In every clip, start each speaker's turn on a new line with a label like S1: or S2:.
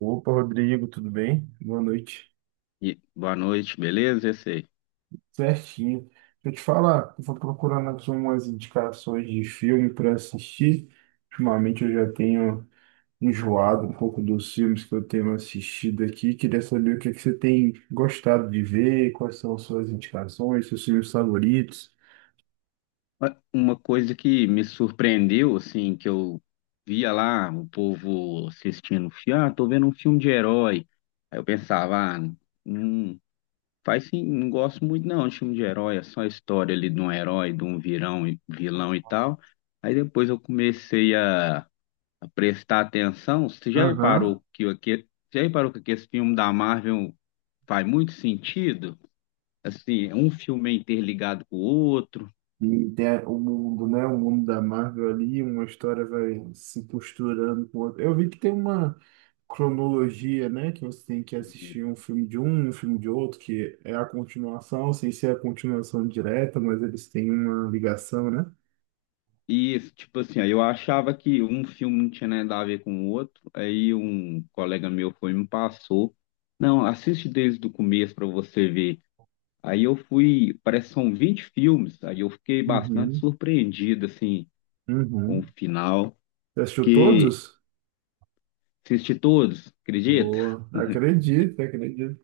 S1: Opa, Rodrigo, tudo bem? Boa noite.
S2: E boa noite, beleza? Esse aí.
S1: Certinho. Deixa eu te falar, eu vou procurando aqui umas indicações de filme para assistir. Ultimamente eu já tenho enjoado um pouco dos filmes que eu tenho assistido aqui. Queria saber o que é que você tem gostado de ver, quais são suas indicações, seus filmes favoritos.
S2: Uma coisa que me surpreendeu, assim, que eu via lá o povo assistindo, tô vendo um filme de herói. Aí eu pensava, ah, não faz sim, não gosto muito não de filme de herói, é só a história ali de um herói, de um virão, vilão e tal. Aí depois eu comecei a prestar atenção. Você
S1: Aham.
S2: já reparou que esse filme da Marvel faz muito sentido? Assim, é um filme é interligado com o outro.
S1: E tem o mundo, né? O mundo da Marvel ali, uma história vai se costurando com outra. Eu vi que tem uma cronologia, né? Que você tem que
S2: E,
S1: assistir um filme de um, um filme de outro, que é a continuação, sem ser a continuação direta, mas eles têm uma ligação, né?
S2: e, tipo assim, aí eu achava que um filme não tinha nada a ver com o outro. Aí um colega meu foi e me passou. Não, assiste desde o começo para você ver. Aí eu fui, parece que são 20 filmes. Aí eu fiquei bastante
S1: Uhum,
S2: surpreendido, assim, com o
S1: uhum.
S2: final.
S1: Você assistiu
S2: Que
S1: todos?
S2: assisti todos, acredita?
S1: Boa. Acredito, acredito.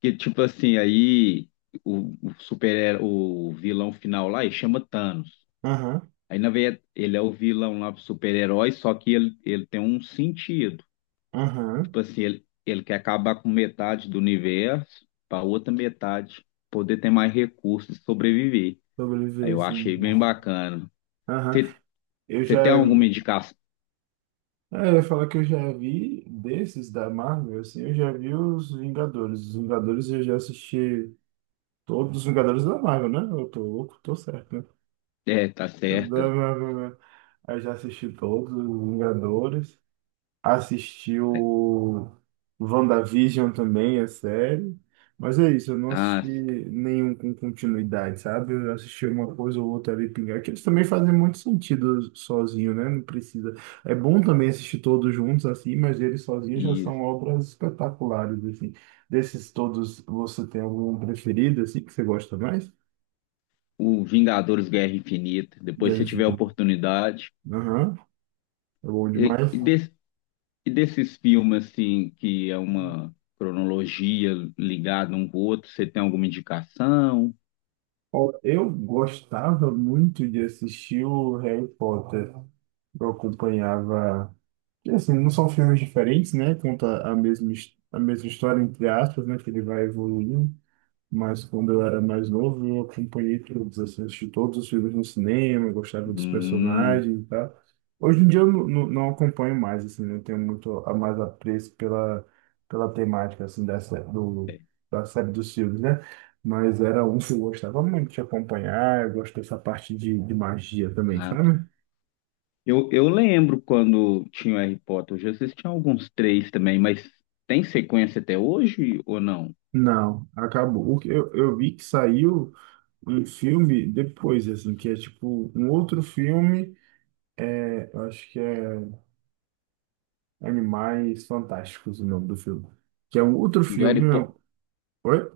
S2: Que, tipo assim, aí o vilão final lá, ele chama Thanos.
S1: Aham,
S2: Aí, na verdade, ele é o vilão lá, o super-herói, só que ele tem um sentido.
S1: aham.
S2: Tipo assim, ele quer acabar com metade do universo para outra metade poder ter mais recursos e sobreviver. Aí
S1: Sobreviver,
S2: eu
S1: sim.
S2: achei bem bacana.
S1: Aham.
S2: Você
S1: Eu
S2: você
S1: já.
S2: tem alguma indicação?
S1: É, eu ia falar que eu já vi desses da Marvel, assim, eu já vi os Vingadores. Os Vingadores eu já assisti todos os Vingadores da Marvel, né? Eu tô louco, tô certo, né?
S2: É, tá
S1: Da
S2: certa.
S1: Marvel, né? Eu já assisti todos os Vingadores,
S2: É,
S1: assistiu WandaVision também, a série. Mas é isso, eu não
S2: ah,
S1: assisti nenhum com continuidade, sabe? Eu assisti uma coisa ou outra ali pingar, que eles também fazem muito sentido sozinho, né? Não precisa. É bom também assistir todos juntos assim, mas eles sozinhos já
S2: e
S1: são obras espetaculares, assim. Desses todos, você tem algum preferido, assim, que você gosta mais?
S2: o Vingadores Guerra Infinita. Depois, se
S1: Dave.
S2: tiver oportunidade.
S1: Aham, é bom
S2: E,
S1: demais.
S2: e desse- E desses filmes, assim, que é uma cronologia ligada um com o outro, você tem alguma indicação?
S1: Ó, eu gostava muito de assistir o Harry Potter. Eu acompanhava. E, assim, não são filmes diferentes, né? Conta a mesma, a mesma história, entre aspas, né? Que ele vai evoluindo. Mas quando eu era mais novo, eu acompanhei todos, assim, assisti todos os filmes no cinema, gostava dos
S2: Hum,
S1: personagens e tal. Hoje em dia eu não acompanho mais, assim, não tenho muito a mais apreço pela temática, assim, da série dos filmes, né? Mas era um que eu gostava muito de acompanhar, eu gosto dessa parte de magia também,
S2: ah, tá.
S1: sabe?
S2: Eu lembro quando tinha o Harry Potter, eu já assisti alguns três também, mas tem sequência até hoje ou não?
S1: Não, acabou. O que eu vi que saiu um filme depois, assim, que é tipo um outro filme, eu acho que é Animais Fantásticos o nome do filme. Que é um outro
S2: Do Harry
S1: filme,
S2: Potter,
S1: meu. Oi?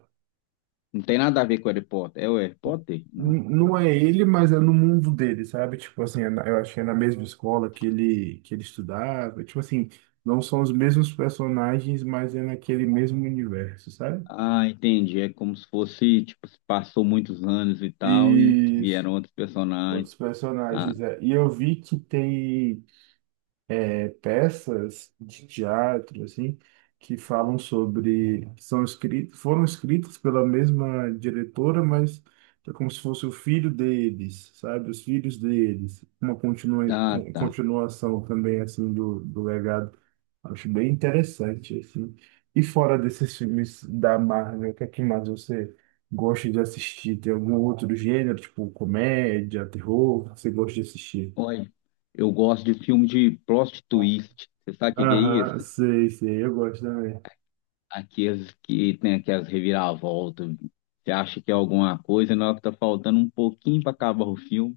S2: não tem nada a ver com o Harry Potter. É o Harry Potter? Não.
S1: Não é ele, mas é no mundo dele, sabe? Tipo assim, é eu acho que é na mesma escola que ele estudava. Tipo assim, não são os mesmos personagens, mas é naquele mesmo universo, sabe?
S2: Ah, entendi. É como se fosse, tipo, se passou muitos anos e tal e
S1: E
S2: vieram outros personagens.
S1: outros
S2: Ah,
S1: personagens. É. E eu vi que tem peças de teatro, assim, que falam sobre, que são escritas, foram escritas pela mesma diretora, mas é como se fosse o filho deles, sabe? Os filhos deles. Uma
S2: ah, tá.
S1: continuação também, assim, do legado. Acho bem interessante, assim. E fora desses filmes da Marvel, o que é que mais você gosta de assistir? Tem algum outro gênero, tipo comédia, terror, que você gosta de assistir?
S2: Olha, eu gosto de filme de plot twist. Você sabe o que que é
S1: Aham,
S2: isso?
S1: sei, sei, eu gosto também.
S2: Aqueles que tem aquelas reviravoltas. Você acha que é alguma coisa, na hora que tá faltando um pouquinho para acabar o filme,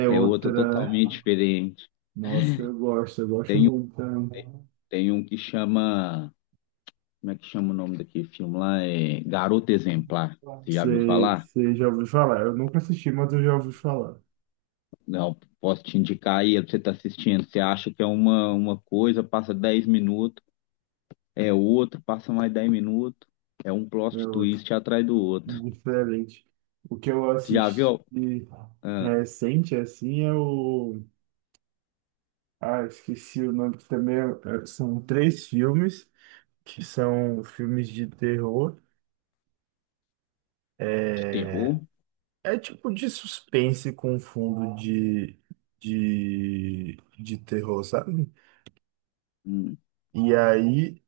S1: É
S2: é outro
S1: outra.
S2: totalmente diferente.
S1: Nossa, eu gosto muito também.
S2: Tem um que chama. Como é que chama o nome daquele filme lá? É Garota Exemplar. Você já viu
S1: Sei,
S2: falar?
S1: sei, já ouvi falar. Eu nunca assisti, mas eu já ouvi falar.
S2: Não, posso te indicar aí, você tá assistindo. Você acha que é uma coisa, passa 10 minutos, é outro, passa mais 10 minutos. É um
S1: É
S2: plot
S1: outra.
S2: twist atrás do outro.
S1: Diferente. O que eu
S2: Tu já
S1: assisti
S2: viu ah,
S1: recente, assim, é o. Ah, esqueci o nome, que também são três filmes, que são filmes de terror.
S2: de
S1: é
S2: terror?
S1: É tipo de suspense com fundo de terror, sabe?
S2: Hum,
S1: E aí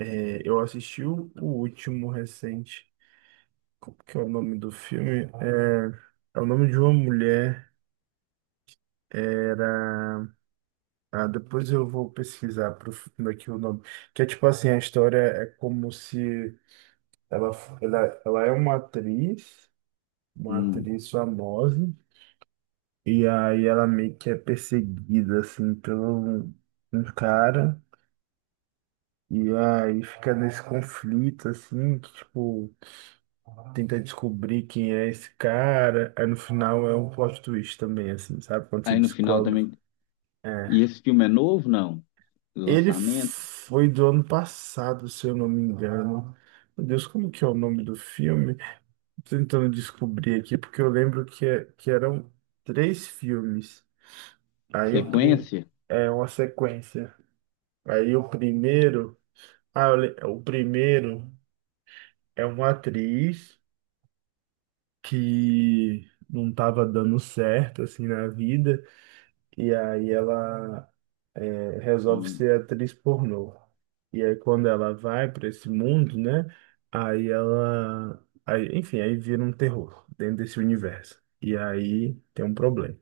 S1: eu assisti o último recente. Como que é o nome do filme? É o nome de uma mulher. Ah, depois eu vou pesquisar pro fundo aqui o nome. Que é tipo assim, a história é como se ela, ela é uma
S2: hum.
S1: atriz famosa, e aí ela meio que é perseguida assim pelo um cara. E aí fica nesse conflito, assim, que, tipo, tenta descobrir quem é esse cara. Aí no final é um plot twist também, assim, sabe? Quando você
S2: Aí no final
S1: descobre.
S2: também. E
S1: É.
S2: esse filme é novo, não?
S1: Ele
S2: Lançamento?
S1: foi do ano passado, se eu não me engano. Meu Deus, como que é o nome do filme? Tô tentando descobrir aqui, porque eu lembro que, que eram três filmes. Aí
S2: Sequência?
S1: é uma sequência. Aí o primeiro. Ah, o primeiro é uma atriz que não estava dando certo assim na vida, e aí ela resolve
S2: Hum,
S1: ser atriz pornô. E aí quando ela vai para esse mundo, né? Aí ela, aí, enfim, aí vira um terror dentro desse universo, e aí tem um problema.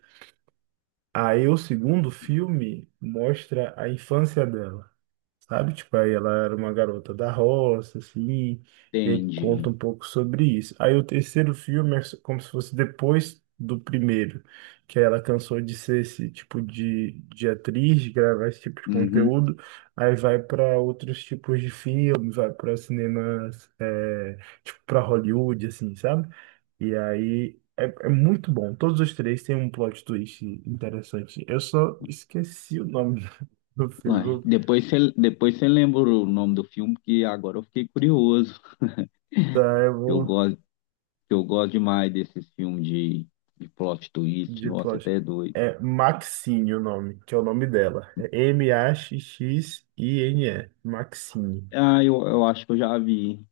S1: Aí o segundo filme mostra a infância dela, sabe? Tipo, aí ela era uma garota da roça, assim, e aí conta
S2: entendi.
S1: um pouco sobre isso. Aí o terceiro filme é como se fosse depois do primeiro, que aí ela cansou de ser esse tipo de atriz, de gravar esse tipo de
S2: Uhum.
S1: conteúdo, aí vai para outros tipos de filme, vai para cinemas, tipo, para Hollywood, assim, sabe? E aí. É muito bom. Todos os três têm um plot twist interessante. Eu só esqueci o nome do
S2: Uai,
S1: filme.
S2: depois você lembra o nome do filme, que agora eu fiquei curioso.
S1: Tá, eu
S2: Eu
S1: vou
S2: gosto, eu gosto demais desses filmes de plot twist.
S1: de
S2: Nossa, até
S1: plástico.
S2: é doido.
S1: É Maxine o nome, que é o nome dela. É Maxxine. Maxine.
S2: Ah, eu acho que eu já vi.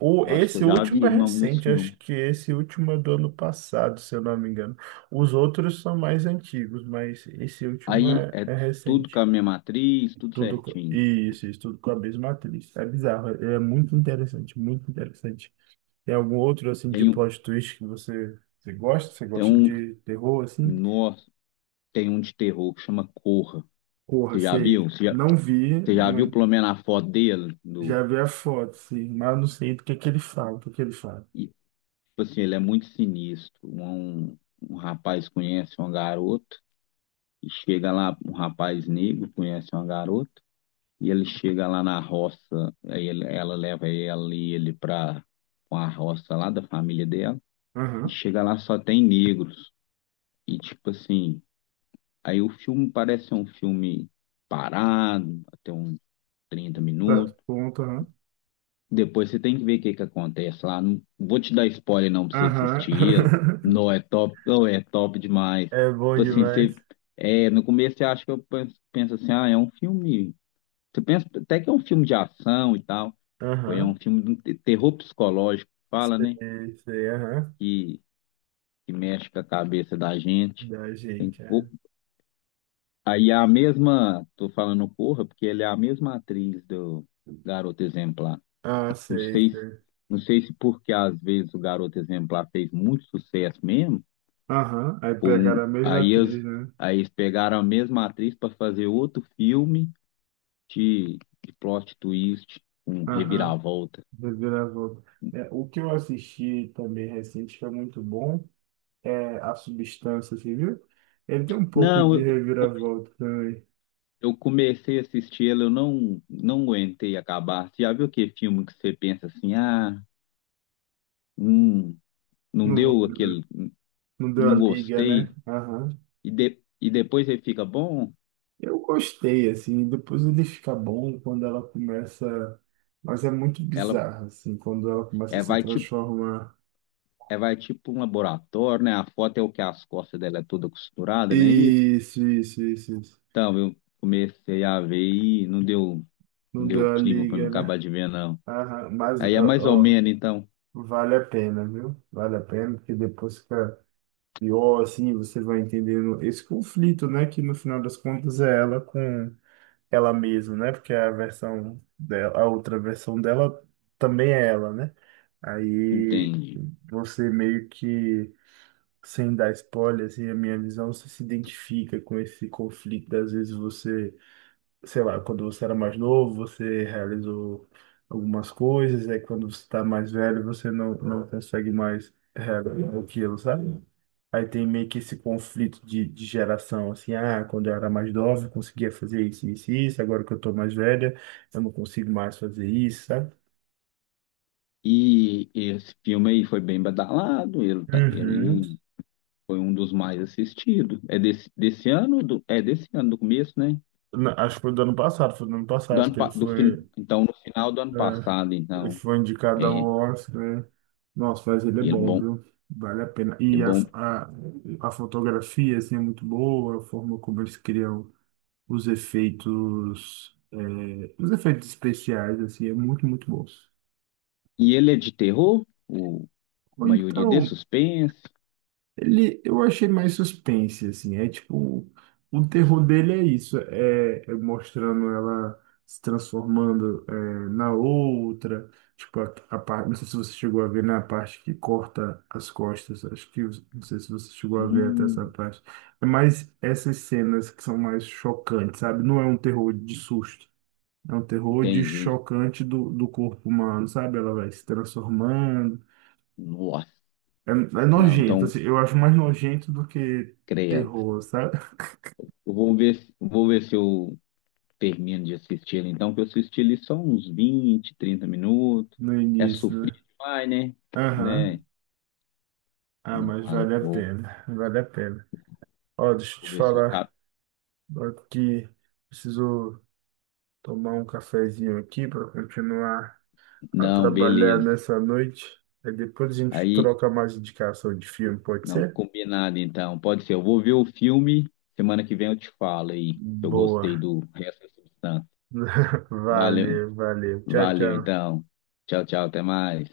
S1: O,
S2: Eu acho que
S1: esse
S2: eu já
S1: último é
S2: vi o nome desse
S1: recente,
S2: filme.
S1: acho que esse último é do ano passado, se eu não me engano. Os outros são mais antigos, mas esse último
S2: Aí
S1: é,
S2: é
S1: é
S2: tudo com
S1: recente.
S2: a mesma atriz, tudo
S1: Tudo,
S2: certinho.
S1: isso, isso, tudo com a mesma atriz. É bizarro, é muito interessante, muito interessante. Tem algum outro, assim, de
S2: Tem um,
S1: plot twist que você gosta? Você
S2: tem
S1: gosta
S2: um
S1: de terror, assim?
S2: Nossa, tem um de terror que chama Corra.
S1: Porra,
S2: Você já viu?
S1: sei.
S2: Você já,
S1: Não vi,
S2: você já viu
S1: né?
S2: pelo menos a foto dele? Do,
S1: Já vi a foto, sim, mas não sei do que ele fala, do que ele fala.
S2: e, tipo assim, ele é muito sinistro. Um rapaz conhece uma garota e chega lá, um rapaz negro conhece uma garota e ele chega lá na roça, aí ela leva ela e ele pra uma roça lá da família dela e
S1: Aham,
S2: chega lá só tem negros. E tipo assim, aí o filme parece um filme parado, até uns 30 minutos.
S1: certo, ponto, aham.
S2: Depois você tem que ver o que que acontece lá. Não vou te dar spoiler não pra você assistir.
S1: Aham.
S2: Não é top, não é top demais.
S1: É bom
S2: Tipo assim, você,
S1: demais.
S2: é, no começo você acha que eu penso assim, ah, é um filme. Você pensa até que é um filme de ação e tal. Foi é um
S1: Aham.
S2: filme de um terror psicológico, fala, né?
S1: Sei, sei, aham.
S2: Que, que mexe com a cabeça da gente.
S1: Da
S2: Tem,
S1: gente,
S2: o-
S1: cara.
S2: aí a mesma, tô falando Corra, porque ele é a mesma atriz do Garota Exemplar.
S1: Ah,
S2: Não
S1: sei,
S2: sei, se-
S1: sei.
S2: não sei se porque às vezes o Garoto Exemplar fez muito sucesso mesmo,
S1: Aham, aí
S2: por um-
S1: pegaram a mesma atriz, né?
S2: aí eles pegaram a mesma atriz para fazer outro filme de, de plot twist, um
S1: Aham,
S2: reviravolta.
S1: reviravolta. É, o que eu assisti também recente, que é muito bom, é A Substância, você viu? Ele tem um pouco
S2: Não,
S1: de
S2: eu,
S1: reviravolta também.
S2: eu comecei a assistir ele, eu não aguentei acabar. Você já viu aquele filme que você pensa assim, ah, hum, não
S1: Não vou,
S2: deu aquele,
S1: não deu a
S2: não
S1: liga,
S2: gostei,
S1: né? Aham.
S2: e, de, e depois ele fica bom?
S1: Eu gostei, assim, depois ele fica bom quando ela começa. Mas é muito
S2: Ela
S1: bizarro, assim, quando ela começa a
S2: é,
S1: se
S2: vai te
S1: transformar.
S2: É, vai tipo um laboratório, né? A foto é o que as costas dela é toda costurada, não é isso?
S1: Isso, isso, isso, isso.
S2: Então, eu comecei a ver e não deu, não
S1: Não
S2: deu
S1: deu a
S2: clima para me
S1: liga, né?
S2: acabar de ver, não.
S1: Aham, mas,
S2: Aí é mais ou
S1: ó, ó,
S2: menos, então,
S1: vale a pena, viu? Vale a pena, porque depois fica pior, assim, você vai entendendo esse conflito, né? Que no final das contas é ela com ela mesma, né? Porque a versão dela, a outra versão dela também é ela, né? Aí
S2: entende?
S1: você meio que, sem dar spoiler, assim, a minha visão, você se identifica com esse conflito. Às vezes você, sei lá, quando você era mais novo, você realizou algumas coisas, aí quando você está mais velho, você não consegue mais realizar aquilo, sabe? Aí tem meio que esse conflito de geração, assim, ah, quando eu era mais nova, eu conseguia fazer isso, isso, isso, agora que eu tô mais velha, eu não consigo mais fazer isso, sabe?
S2: E esse filme aí foi bem badalado, ele, tá-
S1: Uhum.
S2: ele foi um dos mais assistidos. É desse ano, do começo, né?
S1: Acho que foi do ano passado, foi do ano
S2: Do
S1: passado
S2: ano,
S1: que ele
S2: pa- do, fin-
S1: foi,
S2: então, no final do ano
S1: é,
S2: passado,
S1: ele
S2: então,
S1: foi indicado ao
S2: é,
S1: Oscar, né? Nossa, mas ele é
S2: ele
S1: bom,
S2: bom,
S1: viu? Vale a pena.
S2: ele
S1: E a,
S2: bom.
S1: a, a fotografia, assim, é muito boa, a forma como eles criam os efeitos, os efeitos especiais, assim, é muito, muito bom.
S2: E ele é de terror, o a
S1: Ou
S2: maioria é de
S1: então,
S2: suspense.
S1: ele, eu achei mais suspense, assim, é tipo, o terror dele é isso, é mostrando ela se transformando na outra, tipo, a parte, não sei se você chegou a ver, na parte que corta as costas, acho que, não sei se você chegou a ver até essa
S2: Hum,
S1: parte, é mais essas cenas que são mais chocantes, sabe? Não é um terror de susto, é um terror de
S2: entendi.
S1: chocante do, do corpo humano, sabe? Ela vai se transformando,
S2: Nossa.
S1: é
S2: Não,
S1: nojento,
S2: então,
S1: assim, eu acho mais nojento do que
S2: credo.
S1: terror, sabe?
S2: Eu vou ver, vou ver se eu termino de assistir então, que eu assisti ele só uns 20, 30 minutos.
S1: No
S2: É
S1: início,
S2: sofrido
S1: né?
S2: demais, né?
S1: Aham.
S2: Né?
S1: Ah,
S2: Não,
S1: mas
S2: ah,
S1: vale a
S2: vou,
S1: pena, vale a pena. Ó, deixa eu
S2: vou
S1: te
S2: ver se eu cap...
S1: falar, ó, que preciso tomar um cafezinho aqui para continuar a
S2: Não,
S1: trabalhar
S2: beleza.
S1: nessa noite. Aí depois a gente
S2: Aí,
S1: troca mais indicação de filme, pode
S2: não,
S1: ser?
S2: combinado, então. Pode ser. Eu vou ver o filme, semana que vem eu te falo aí, se eu gostei
S1: Boa.
S2: do resto da substância. Valeu,
S1: Valeu, valeu. Tchau,
S2: valeu,
S1: tchau.
S2: então. Tchau, tchau, até mais.